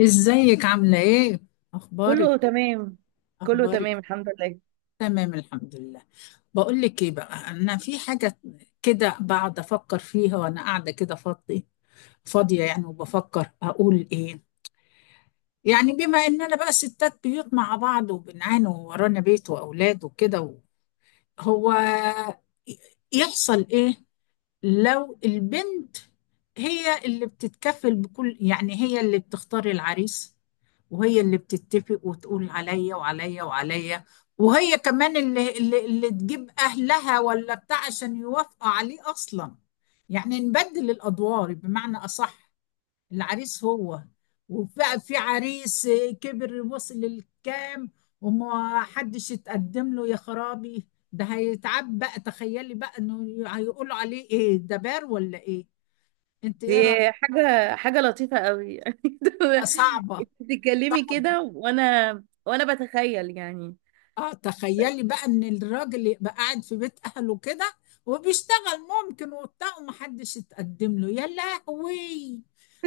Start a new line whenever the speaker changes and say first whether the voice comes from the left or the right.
left: ازيك عاملة ايه؟
right: كله
left: اخبارك.
right: تمام. كله تمام
left: اخبارك
right: الحمد لله.
left: تمام الحمد لله. بقول لك ايه بقى، انا في حاجة كده بقعد افكر فيها وانا قاعدة كده فاضية. فاضية يعني، وبفكر اقول ايه. يعني بما اننا بقى ستات بيوت مع بعض وبنعاني وورانا بيت واولاد وكده، هو يحصل ايه لو البنت هي اللي بتتكفل بكل، يعني هي اللي بتختار العريس، وهي اللي بتتفق وتقول عليا وعليا وعليا، وهي كمان اللي تجيب أهلها ولا بتاع عشان يوافقوا عليه أصلا. يعني نبدل الأدوار بمعنى أصح. العريس هو، وفي عريس كبر وصل للكام، وما حدش يتقدم له يا خرابي، ده هيتعب بقى. تخيلي بقى انه هيقولوا عليه ايه، ده بار ولا ايه؟ انت ايه
right: دي
left: رأيك؟
right: حاجة لطيفة قوي. يعني انت
left: آه، صعبة.
right: بتتكلمي كده
left: صعبة.
right: وانا بتخيل يعني.
left: اه تخيلي بقى ان الراجل يبقى قاعد في بيت اهله كده وبيشتغل، ممكن وبتاع، ومحدش يتقدم له، يا لهوي.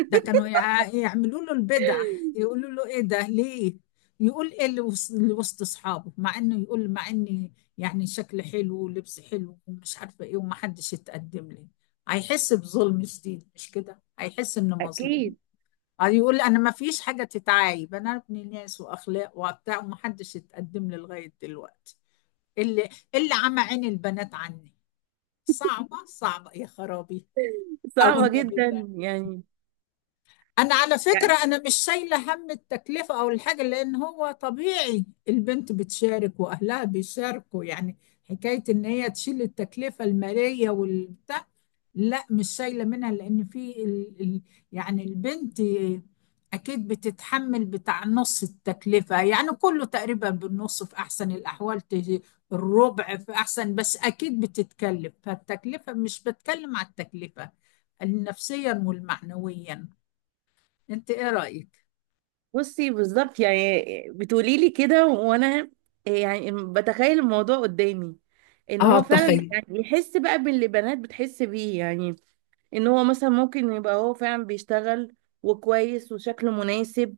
left: ده كانوا يعملوا له البدع، يقولوا له ايه ده ليه. يقول ايه اللي وسط اصحابه، مع انه يقول، مع اني يعني شكل حلو ولبس حلو ومش عارفه ايه، ومحدش يتقدم لي. هيحس بظلم شديد، مش كده؟ هيحس انه مظلوم.
right: اكيد.
left: اه، يقول لي انا ما فيش حاجه تتعايب، انا ابن ناس واخلاق وبتاع، ومحدش اتقدم لي لغايه دلوقتي. اللي عمى عين البنات عني. صعبه صعبه يا خرابي. او
right: صعبة
left: النبي
right: جدا
left: ده.
right: يعني
left: انا على
right: يعني
left: فكرة انا مش شايلة هم التكلفة او الحاجة، لان هو طبيعي البنت بتشارك واهلها بيشاركوا يعني. حكاية ان هي تشيل التكلفة المالية والبتاع، لا مش شايلة منها، لان في يعني البنت اكيد بتتحمل بتاع نص التكلفة، يعني كله تقريبا بالنص في احسن الاحوال، الربع في احسن. بس اكيد بتتكلف، فالتكلفة، مش بتكلم على التكلفة، النفسيا والمعنويا. انت ايه رأيك؟
right: بصي، بالظبط يعني، بتقولي لي كده وانا يعني بتخيل الموضوع قدامي. ان
left: اه
right: هو فعلا
left: تخيل.
right: يعني يحس بقى باللي بنات بتحس بيه يعني. ان هو مثلا ممكن يبقى هو فعلا بيشتغل، وكويس، وشكله مناسب،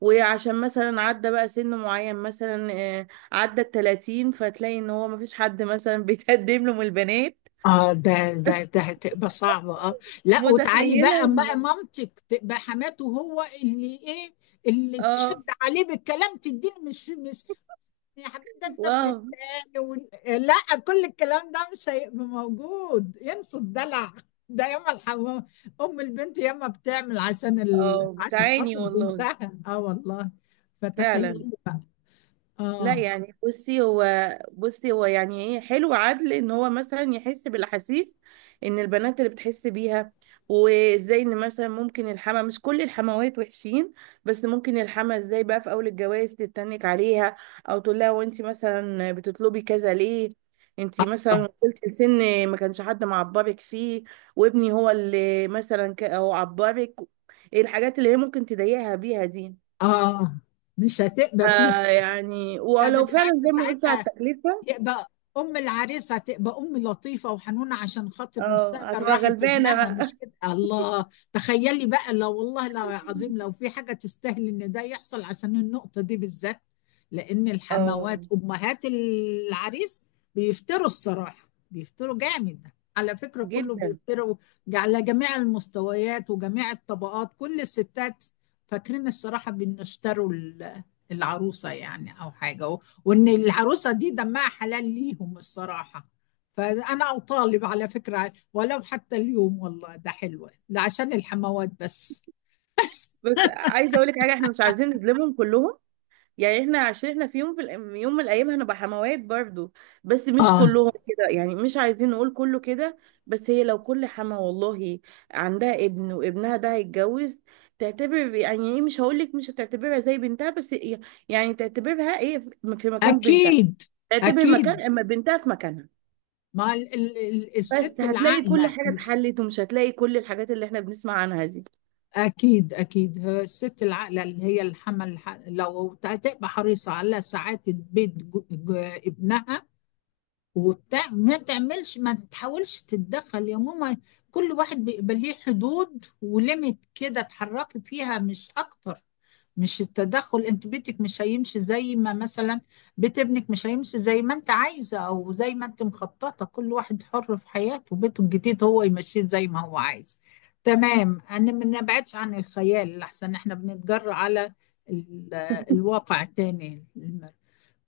right: وعشان مثلا عدى بقى سن معين مثلا عدى التلاتين، فتلاقي ان هو مفيش حد مثلا بيتقدم له من البنات.
left: اه ده هتبقى صعبة، اه. لا وتعالي
right: متخيلة
left: بقى
right: ان.
left: مامتك تبقى حماته هو، اللي ايه، اللي تشد
right: اه.
left: عليه بالكلام تديه. مش يا حبيبي، ده انت ابن
right: واو.
left: التاني، لا، كل الكلام ده مش هيبقى موجود، ينسوا الدلع. ده ياما الحمام، ام البنت ياما بتعمل عشان
right: اه،
left: عشان
right: بتعاني
left: خاطر
right: والله.
left: بنتها، اه والله.
right: فعلا.
left: فتخيلي بقى.
right: لا
left: اه.
right: يعني، بصي هو، يعني ايه حلو عدل ان هو مثلا يحس بالاحاسيس ان البنات اللي بتحس بيها. وازاي ان مثلا ممكن الحما، مش كل الحموات وحشين، بس ممكن الحما ازاي بقى في اول الجواز تتنك عليها. او تقول لها وانت مثلا بتطلبي كذا ليه؟ انت مثلا وصلتي لسن ما كانش حد معبرك فيه، وابني هو اللي مثلا هو عبرك. ايه الحاجات اللي هي ممكن تضايقها بيها دي؟
left: اه مش هتبقى فيه.
right: آه، يعني
left: ده
right: ولو فعلا
left: بالعكس،
right: زي ما قلت على
left: ساعتها
right: التكلفة.
left: يبقى ام العريس هتبقى ام لطيفه وحنونه عشان خاطر
right: اه،
left: مستقبل
right: هتبقى
left: راحه
right: غلبانة
left: ابنها،
right: بقى.
left: مش كده؟ الله. تخيلي بقى لو، والله لو عظيم، لو في حاجه تستاهل ان ده يحصل، عشان النقطه دي بالذات. لان
right: اه.
left: الحموات، امهات العريس، بيفتروا الصراحه، بيفتروا جامد. على فكره كله
right: جدا.
left: بيفتروا، على جميع المستويات وجميع الطبقات، كل الستات. فاكرين الصراحه بيشتروا العروسه يعني، او حاجه. وان العروسه دي دمها حلال ليهم الصراحه. فانا اطالب على فكره، ولو حتى اليوم، والله ده حلوه ده، عشان الحموات بس.
right: بس عايزة اقول لك حاجة، احنا مش عايزين نظلمهم كلهم. يعني احنا عشان احنا في يوم في الأيام- يوم من الايام هنبقى حموات برضو. بس مش
left: اه،
right: كلهم كده، يعني مش عايزين نقول كله كده. بس هي لو كل حما والله عندها ابن وابنها ده هيتجوز، تعتبر يعني ايه، مش هقول لك مش هتعتبرها زي بنتها، بس يعني تعتبرها ايه، في مكان بنتها.
left: اكيد
right: تعتبر
left: اكيد.
right: مكان اما بنتها في مكانها.
left: ما
right: بس
left: الست
right: هتلاقي كل
left: العاقله،
right: حاجة اتحلت، ومش هتلاقي كل الحاجات اللي احنا بنسمع عنها دي.
left: اكيد اكيد هي الست العاقله، اللي هي الحمل، لو هتبقى حريصه على سعاده بيت ابنها وبتاع، ما تعملش، ما تحاولش تتدخل يا ماما. كل واحد بيبقى ليه حدود وليميت كده اتحركي فيها، مش اكتر. مش التدخل، انت بيتك مش هيمشي زي ما مثلا، بيت ابنك مش هيمشي زي ما انت عايزه او زي ما انت مخططه، كل واحد حر في حياته، بيته الجديد هو يمشيه زي ما هو عايز. تمام. انا ما نبعدش عن الخيال، لحسن احنا بنتجرأ على ال- الواقع التاني.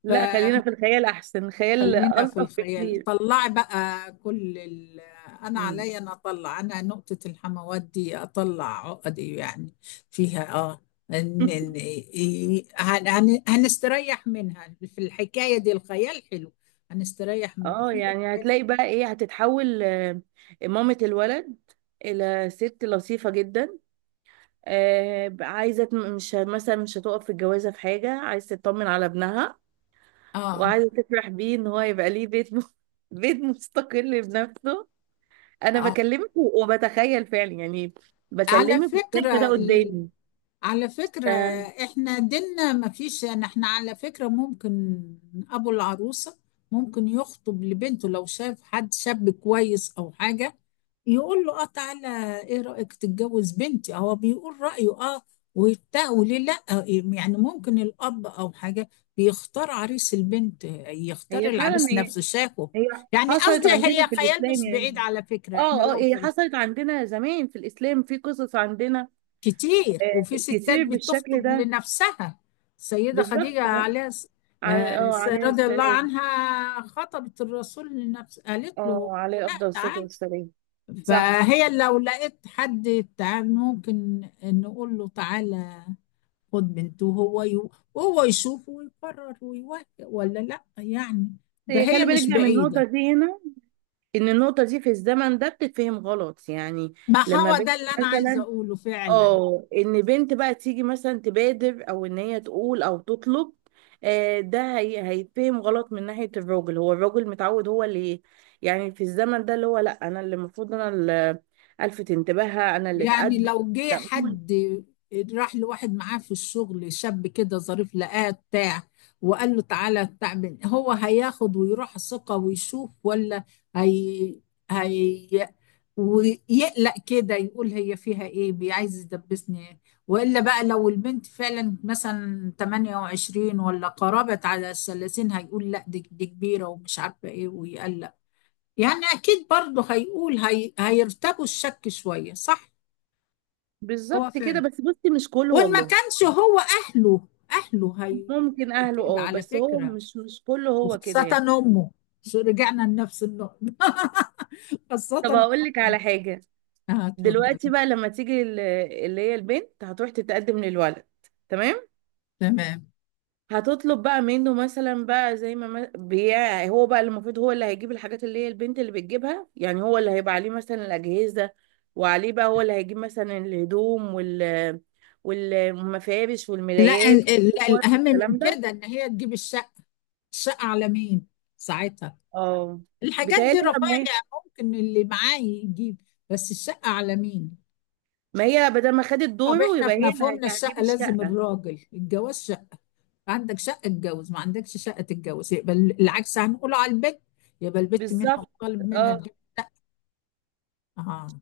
right: لا، خلينا في الخيال احسن، خيال
left: خلينا في
right: الطف
left: الخيال،
right: بكتير.
left: طلعي بقى كل انا
right: مم.
left: عليا، انا اطلع، انا نقطة الحموات دي اطلع عقدي يعني فيها، اه. ان هنستريح منها، في الحكاية دي الخيال حلو. هنستريح من
right: اه،
left: في.
right: يعني هتلاقي بقى ايه، هتتحول مامة الولد الى ست لطيفة جدا. عايزة مش مثلا مش هتقف في الجوازة في حاجة، عايزة تطمن على ابنها،
left: اه.
right: وعايزة تفرح بيه ان هو يبقى ليه بيت بيت مستقل بنفسه. انا
left: اه
right: بكلمك وبتخيل فعلا يعني.
left: على
right: بكلمك وشايفة ده
left: فكرة،
right: قدامي.
left: على فكرة
right: ف-
left: احنا ديننا ما فيش يعني، احنا على فكرة ممكن ابو العروسة ممكن يخطب لبنته لو شاف حد شاب كويس او حاجة. يقول له اه تعالى، ايه رأيك تتجوز بنتي، هو بيقول رأيه، اه، وبتاع، وليه لا. يعني ممكن الاب او حاجة بيختار عريس البنت، يختار
right: هي فعلا،
left: العريس،
right: هي.
left: نفسه شافه.
right: هي
left: يعني
right: حصلت
left: قصدي
right: عندنا
left: هي
right: في
left: خيال
right: الاسلام
left: مش بعيد،
right: يعني.
left: على فكرة احنا
right: اه، اه،
left: لو،
right: هي حصلت عندنا زمان في الاسلام، في قصص عندنا
left: كتير، وفي ستات
right: كتير بالشكل
left: بتخطب
right: ده.
left: لنفسها. السيدة خديجة
right: بالظبط.
left: عليها آه،
right: على اه عليه
left: رضي الله
right: السلام.
left: عنها، خطبت الرسول لنفسه، قالت
right: اه،
left: له
right: عليه
left: لا
right: افضل الصلاه
left: تعال.
right: والسلام. صح.
left: فهي لو لقيت حد تعال ممكن نقول له تعالى، خد بنته، وهو يشوف ويقرر ويوافق ولا لا، يعني.
right: إيه،
left: فهي
right: خلي بالك
left: مش
right: بقى من النقطة
left: بعيدة.
right: دي هنا. إن النقطة دي في الزمن ده بتتفهم غلط يعني
left: ما
right: لما
left: هو
right: بنت
left: ده اللي أنا عايزة
right: مثلا
left: أقوله فعلا.
right: اه، ان بنت بقى تيجي مثلا تبادر او ان هي تقول او تطلب ده هي هيتفهم غلط من ناحية الراجل. هو الراجل متعود هو اللي، يعني في الزمن ده اللي هو، لا انا اللي المفروض، انا اللي الفت انتباهها، انا اللي
left: يعني
right: اتقدم.
left: لو جه
right: لا هو.
left: حد راح لواحد معاه في الشغل شاب كده ظريف، لقاه بتاع وقال له تعالى تعمل، هو هياخد ويروح ثقة ويشوف، ولا هي هي ويقلق كده يقول هي فيها ايه، عايز يدبسني ايه. والا بقى لو البنت فعلا مثلا 28 ولا قربت على الـ30، هيقول لا دي كبيرة ومش عارفة ايه، ويقلق. يعني اكيد برضه هيقول هي، هيرتبوا الشك شوية، صح. هو
right: بالظبط كده،
left: فعلا.
right: بس بصي مش كله
left: وان ما
right: والله.
left: كانش هو، اهله
right: ممكن
left: هيقولوا
right: اهله،
left: كده
right: اه،
left: على
right: بس هو
left: فكره.
right: مش كله هو كده
left: وخاصه
right: يعني.
left: امه. شو رجعنا لنفس النقطه. خاصه
right: طب
left: أمه.
right: هقول لك على حاجة.
left: اه اتفضل.
right: دلوقتي بقى لما تيجي اللي هي البنت هتروح تتقدم للولد. تمام.
left: تمام.
right: هتطلب بقى منه مثلا بقى، زي ما بيع، هو بقى اللي المفروض، هو اللي هيجيب الحاجات اللي هي البنت اللي بتجيبها، يعني هو اللي هيبقى عليه مثلا الأجهزة، وعليه بقى هو اللي هيجيب مثلا الهدوم والمفارش
left: لا
right: والملايات
left: لا
right: والكور
left: الاهم من
right: والكلام ده.
left: كده ان هي تجيب الشقه. الشقه على مين ساعتها؟
right: اه،
left: الحاجات دي
right: بيتهيألي بقى ما
left: رفاهيه،
right: هي
left: ممكن اللي معاه يجيب، بس الشقه على مين؟
right: ما هي بدل ما خدت
left: طب
right: دوره
left: احنا
right: يبقى
left: في
right: هي اللي
left: مفهومنا
right: هتجيب
left: الشقه لازم
right: الشقة.
left: الراجل الجواز، عندك شقة اتجوز، ما عندكش شقة تتجوز، يبقى العكس هنقوله على البت، يبقى البت منها
right: بالظبط.
left: مطالب منها
right: اه.
left: تجيب، اه.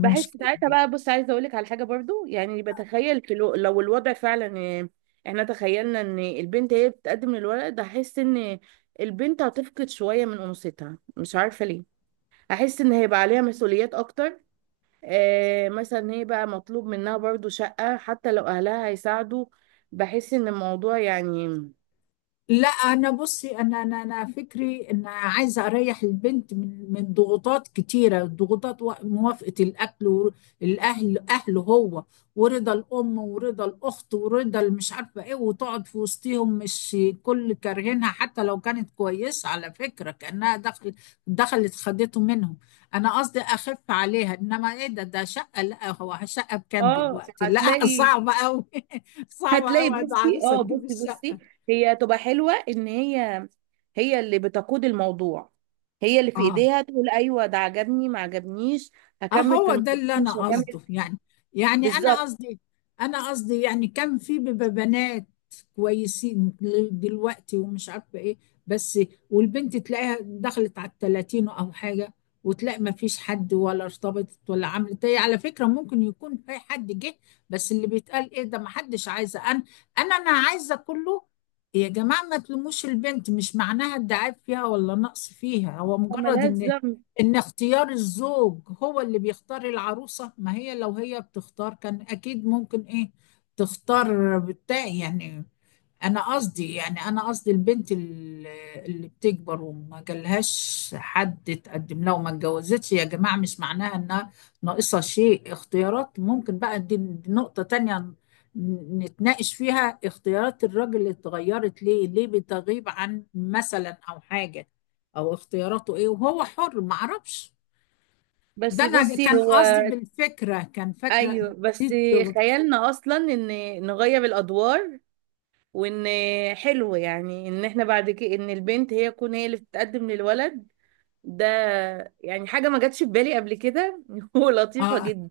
right: بحس ساعتها بقى، بص عايزه اقول لك على حاجه برضو، يعني بتخيل في لو الوضع فعلا احنا تخيلنا ان البنت هي بتقدم الورق ده، هحس ان البنت هتفقد شويه من انوثتها، مش عارفه ليه. هحس ان هيبقى عليها مسؤوليات اكتر. آه، مثلا هي بقى مطلوب منها برضو شقه، حتى لو اهلها هيساعدوا. بحس ان الموضوع يعني.
left: لا انا بصي، انا انا فكري ان عايزه اريح البنت من ضغوطات كتيره، ضغوطات موافقه الاكل والاهل اهله هو، ورضا الام ورضا الاخت ورضا مش عارفه ايه، وتقعد في وسطهم مش كل كارهينها، حتى لو كانت كويسه على فكره، كانها دخل، دخلت خدته منهم. انا قصدي اخف عليها، انما ايه، ده شقه، لا هو شقه بكام
right: اه.
left: دلوقتي، لا
right: هتلاقي
left: صعبه قوي صعبه
right: هتلاقي
left: قوي
right: بصي،
left: عروسه
right: اه،
left: تجيب
right: بصي بصي،
left: الشقه.
right: هي تبقى حلوة ان هي، هي اللي بتقود الموضوع. هي اللي في
left: اه.
right: ايديها تقول ايوه ده عجبني ما عجبنيش، هكمل في
left: اهو ده
right: الموضوع
left: اللي انا
right: مش هكمل.
left: قصده يعني. يعني انا
right: بالظبط.
left: قصدي، انا قصدي يعني كان في بيبقى بنات كويسين، دلوقتي ومش عارفه ايه، بس، والبنت تلاقيها دخلت على الـ30 او حاجه، وتلاقي ما فيش حد، ولا ارتبطت ولا عملت ايه، على فكره ممكن يكون في حد جه، بس اللي بيتقال ايه ده، ما حدش عايزه، انا انا عايزه كله. يا جماعه ما تلوموش البنت، مش معناها الدعاية فيها ولا نقص فيها، هو مجرد
right: ملهاش
left: ان،
right: ذنب.
left: ان اختيار الزوج هو اللي بيختار العروسة، ما هي لو هي بتختار كان اكيد ممكن ايه، تختار بتاع يعني. انا قصدي يعني، انا قصدي البنت اللي بتكبر وما جالهاش حد تقدم لها وما اتجوزتش، يا جماعة مش معناها انها ناقصة شيء. اختيارات ممكن بقى، دي نقطة تانية نتناقش فيها، اختيارات الراجل اللي اتغيرت، ليه ليه بتغيب عن مثلا، او حاجة، او اختياراته ايه، وهو حر ما اعرفش. ده
right: بس
left: انا
right: بصي
left: كان
right: هو.
left: قصدي بالفكرة كان، فاكرة،
right: ايوه بس.
left: نسيت.
right: خيالنا اصلا ان نغير الادوار، وان حلو يعني ان احنا بعد كده ان البنت هي تكون هي اللي بتتقدم للولد ده. يعني حاجة ما جاتش في بالي قبل كده. ولطيفة
left: اه.
right: جدا.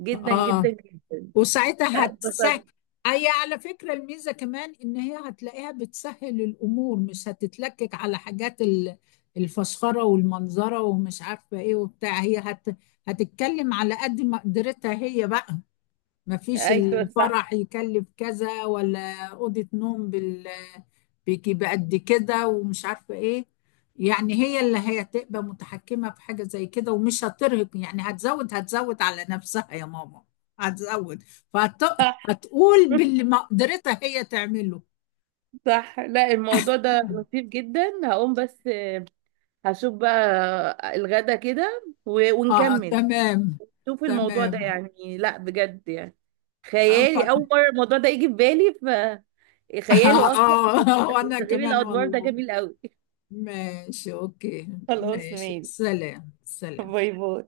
right: جدا جدا
left: اه
right: جدا.
left: وساعتها
right: لا،
left: هتسهل.
right: اتبسطت.
left: هي على فكرة الميزة كمان إن هي هتلاقيها بتسهل الأمور، مش هتتلكك على حاجات الفسخرة والمنظرة ومش عارفة إيه وبتاع، هتتكلم على قد ما قدرتها هي بقى. مفيش
right: ايوه، صح.
left: الفرح يكلف كذا ولا أوضة نوم بال، بيجي بقد كده ومش عارفة ايه. يعني هي اللي هي تبقى متحكمة في حاجة زي كده ومش هترهق، يعني هتزود، هتزود على نفسها يا ماما، هتزود،
right: صح.
left: فهتقول باللي ما قدرتها هي تعمله.
right: صح، لا الموضوع ده لطيف جدا. هقوم بس، هشوف بقى الغدا كده
left: اه
right: ونكمل.
left: تمام.
right: شوف الموضوع ده
left: تمام.
right: يعني، لا بجد يعني
left: آه،
right: خيالي، اول مره الموضوع ده يجي في بالي،
left: اه.
right: فخياله اصلا.
left: آه، وانا
right: تغيير
left: كمان
right: الادوار ده
left: والله.
right: جميل قوي.
left: ماشي اوكي
right: خلاص
left: ماشي،
right: ماشي.
left: سلام سلام.
right: باي باي.